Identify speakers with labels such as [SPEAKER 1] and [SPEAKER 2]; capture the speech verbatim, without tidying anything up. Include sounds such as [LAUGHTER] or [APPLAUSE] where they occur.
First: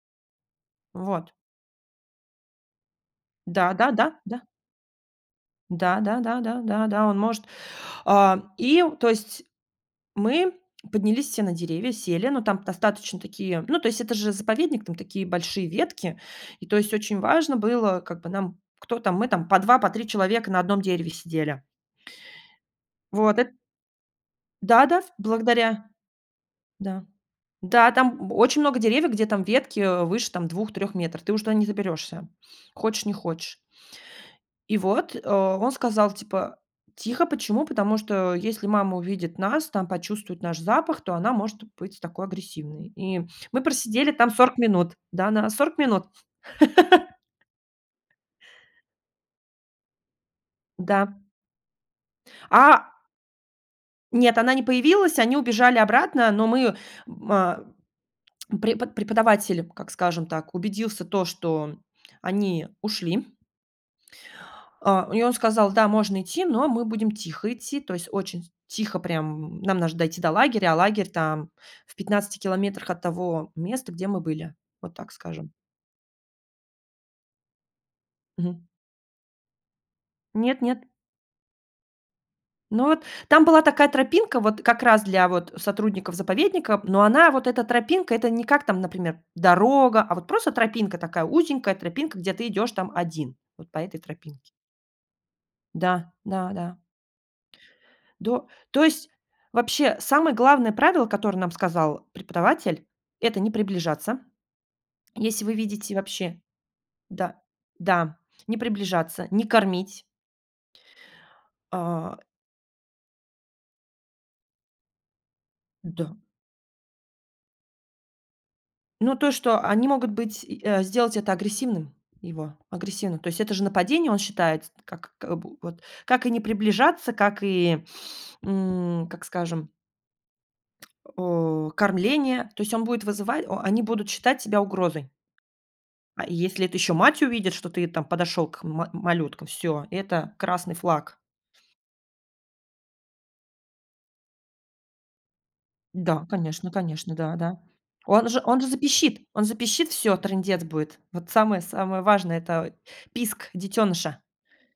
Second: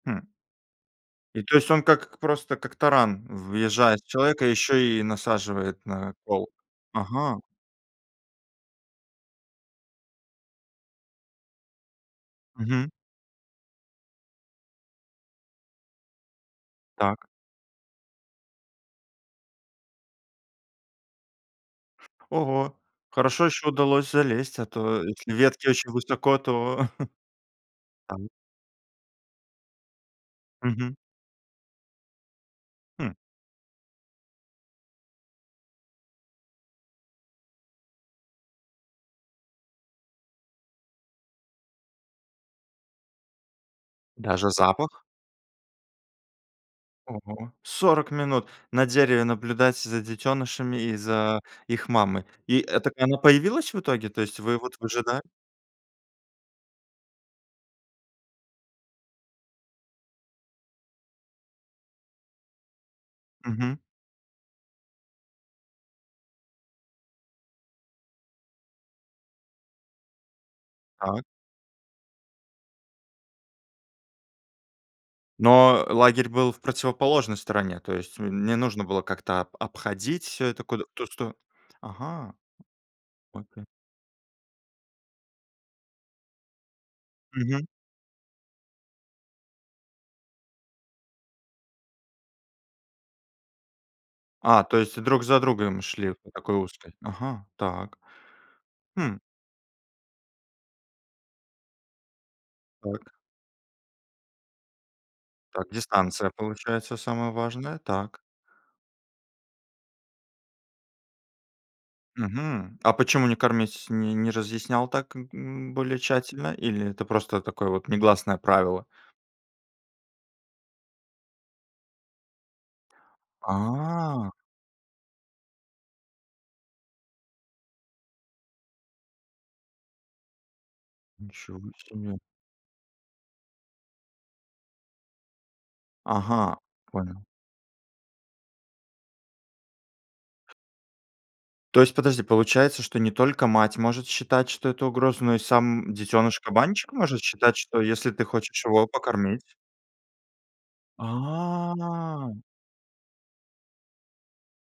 [SPEAKER 1] Хм.
[SPEAKER 2] Вот.
[SPEAKER 1] И то есть он как к просто, как таран
[SPEAKER 2] Да да
[SPEAKER 1] въезжает в
[SPEAKER 2] да да.
[SPEAKER 1] человека и еще и насаживает
[SPEAKER 2] Да
[SPEAKER 1] на
[SPEAKER 2] да да
[SPEAKER 1] кол.
[SPEAKER 2] да да да, он
[SPEAKER 1] Ага.
[SPEAKER 2] может. А, и то есть, мы поднялись все на деревья, сели, ну, там
[SPEAKER 1] Мгм.
[SPEAKER 2] достаточно такие ну, то есть это же заповедник, там такие большие ветки, и то есть, очень
[SPEAKER 1] Так.
[SPEAKER 2] важно было как бы, нам кто там, мы там по два, по три человека на одном дереве сидели.
[SPEAKER 1] Ого!
[SPEAKER 2] Вот
[SPEAKER 1] Хорошо,
[SPEAKER 2] эт
[SPEAKER 1] еще удалось залезть, а
[SPEAKER 2] Да-да,
[SPEAKER 1] то
[SPEAKER 2] в
[SPEAKER 1] если ветки
[SPEAKER 2] благодаря
[SPEAKER 1] очень высоко, то
[SPEAKER 2] Да.
[SPEAKER 1] [CHUCKLES]
[SPEAKER 2] Да,
[SPEAKER 1] там
[SPEAKER 2] там б очень много деревьев, где там ветки, э, выше там двух трех
[SPEAKER 1] Мгм.
[SPEAKER 2] метров. Ты уже туда не заберешься, хочешь,
[SPEAKER 1] Хм.
[SPEAKER 2] не хочешь. И вот, э, он сказал, типа: "Тихо, почему? Потому что если мама увидит нас, там почувствует наш запах, то она может быть такой агрессивной". И мы просидели там
[SPEAKER 1] Даже
[SPEAKER 2] сорок минут.
[SPEAKER 1] запах?
[SPEAKER 2] Да, на сорок минут. [LAUGHS]
[SPEAKER 1] Ого, сорок минут на дереве наблюдать за детёнышами и
[SPEAKER 2] Да.
[SPEAKER 1] за их мамой! И, э,
[SPEAKER 2] А
[SPEAKER 1] так она появилась в итоге? То
[SPEAKER 2] Нет,
[SPEAKER 1] есть
[SPEAKER 2] она
[SPEAKER 1] вы
[SPEAKER 2] не
[SPEAKER 1] вот
[SPEAKER 2] появилась.
[SPEAKER 1] выжидали?
[SPEAKER 2] Они убежали обратно, но мы, м, а, препод преподаватель, как скажем так, убедился то, что они ушли
[SPEAKER 1] Мгм.
[SPEAKER 2] а, и он сказал: "Да, можно идти, но мы будем тихо идти". То есть очень тихо прям, нам наж дойти до лагеря, а лагерь
[SPEAKER 1] Так.
[SPEAKER 2] там в пятнадцати километрах от того места, где мы были, вот так скажем.
[SPEAKER 1] Но лагерь был в противоположной стороне. То есть не
[SPEAKER 2] Мгм.
[SPEAKER 1] нужно было как-то об обходить это
[SPEAKER 2] Нет-нет.
[SPEAKER 1] куда-то сто ага.
[SPEAKER 2] Но вот, там
[SPEAKER 1] Ой
[SPEAKER 2] была
[SPEAKER 1] пе
[SPEAKER 2] такая тропинка, вот как раз для вот сотрудников заповедника, но она вот эта
[SPEAKER 1] Мгм.
[SPEAKER 2] тропинка- это не как там, например, дорога,- а вот просто тропинка, такая узенькая тропинка, где ты идешь там один вот по этой тропинке.
[SPEAKER 1] А, то есть друг за другом шли
[SPEAKER 2] Да,
[SPEAKER 1] вот по такой
[SPEAKER 2] да-да.
[SPEAKER 1] узкой? Ага, так.
[SPEAKER 2] До То есть,
[SPEAKER 1] Хм.
[SPEAKER 2] вообще, самое главное правило, которое нам сказал преподаватель,-
[SPEAKER 1] Так.
[SPEAKER 2] это не приближаться. Если вы
[SPEAKER 1] Так,
[SPEAKER 2] видите
[SPEAKER 1] дистанция,
[SPEAKER 2] вообще
[SPEAKER 1] получается, самое
[SPEAKER 2] да,
[SPEAKER 1] важное, так.
[SPEAKER 2] да, не приближаться, не кормить. А
[SPEAKER 1] Мгм. А почему не кормить, не не разъяснял так, м м, более
[SPEAKER 2] Да.
[SPEAKER 1] тщательно? Или это просто такое вот негласное правило?
[SPEAKER 2] Ну то, что они могут быть и, э, сделать это агрессивным его, агрессивным. То есть это же нападение, он
[SPEAKER 1] А.
[SPEAKER 2] считает, с как к бу вот как и не приближаться, как и, м, как скажем
[SPEAKER 1] Ничего
[SPEAKER 2] о,
[SPEAKER 1] себе.
[SPEAKER 2] кормление. То есть он будет вызывать о они будут считать тебя угрозой. А
[SPEAKER 1] Ага,
[SPEAKER 2] если это еще мать
[SPEAKER 1] понял.
[SPEAKER 2] увидит, что ты там подошел к ма малюткам,- всё, это красный флаг.
[SPEAKER 1] То есть подожди, получается, что не только мать может считать, что это угроза, но и сам
[SPEAKER 2] Да, конечно
[SPEAKER 1] детёныш-кабанчик
[SPEAKER 2] конечно,
[SPEAKER 1] может считать,
[SPEAKER 2] да-да.
[SPEAKER 1] что если ты
[SPEAKER 2] Он же он
[SPEAKER 1] хочешь
[SPEAKER 2] же
[SPEAKER 1] его
[SPEAKER 2] запищит,
[SPEAKER 1] покормить
[SPEAKER 2] он запищит, всё, трындец будет. Вот самое самое важное-
[SPEAKER 1] А.
[SPEAKER 2] это писк детёныша.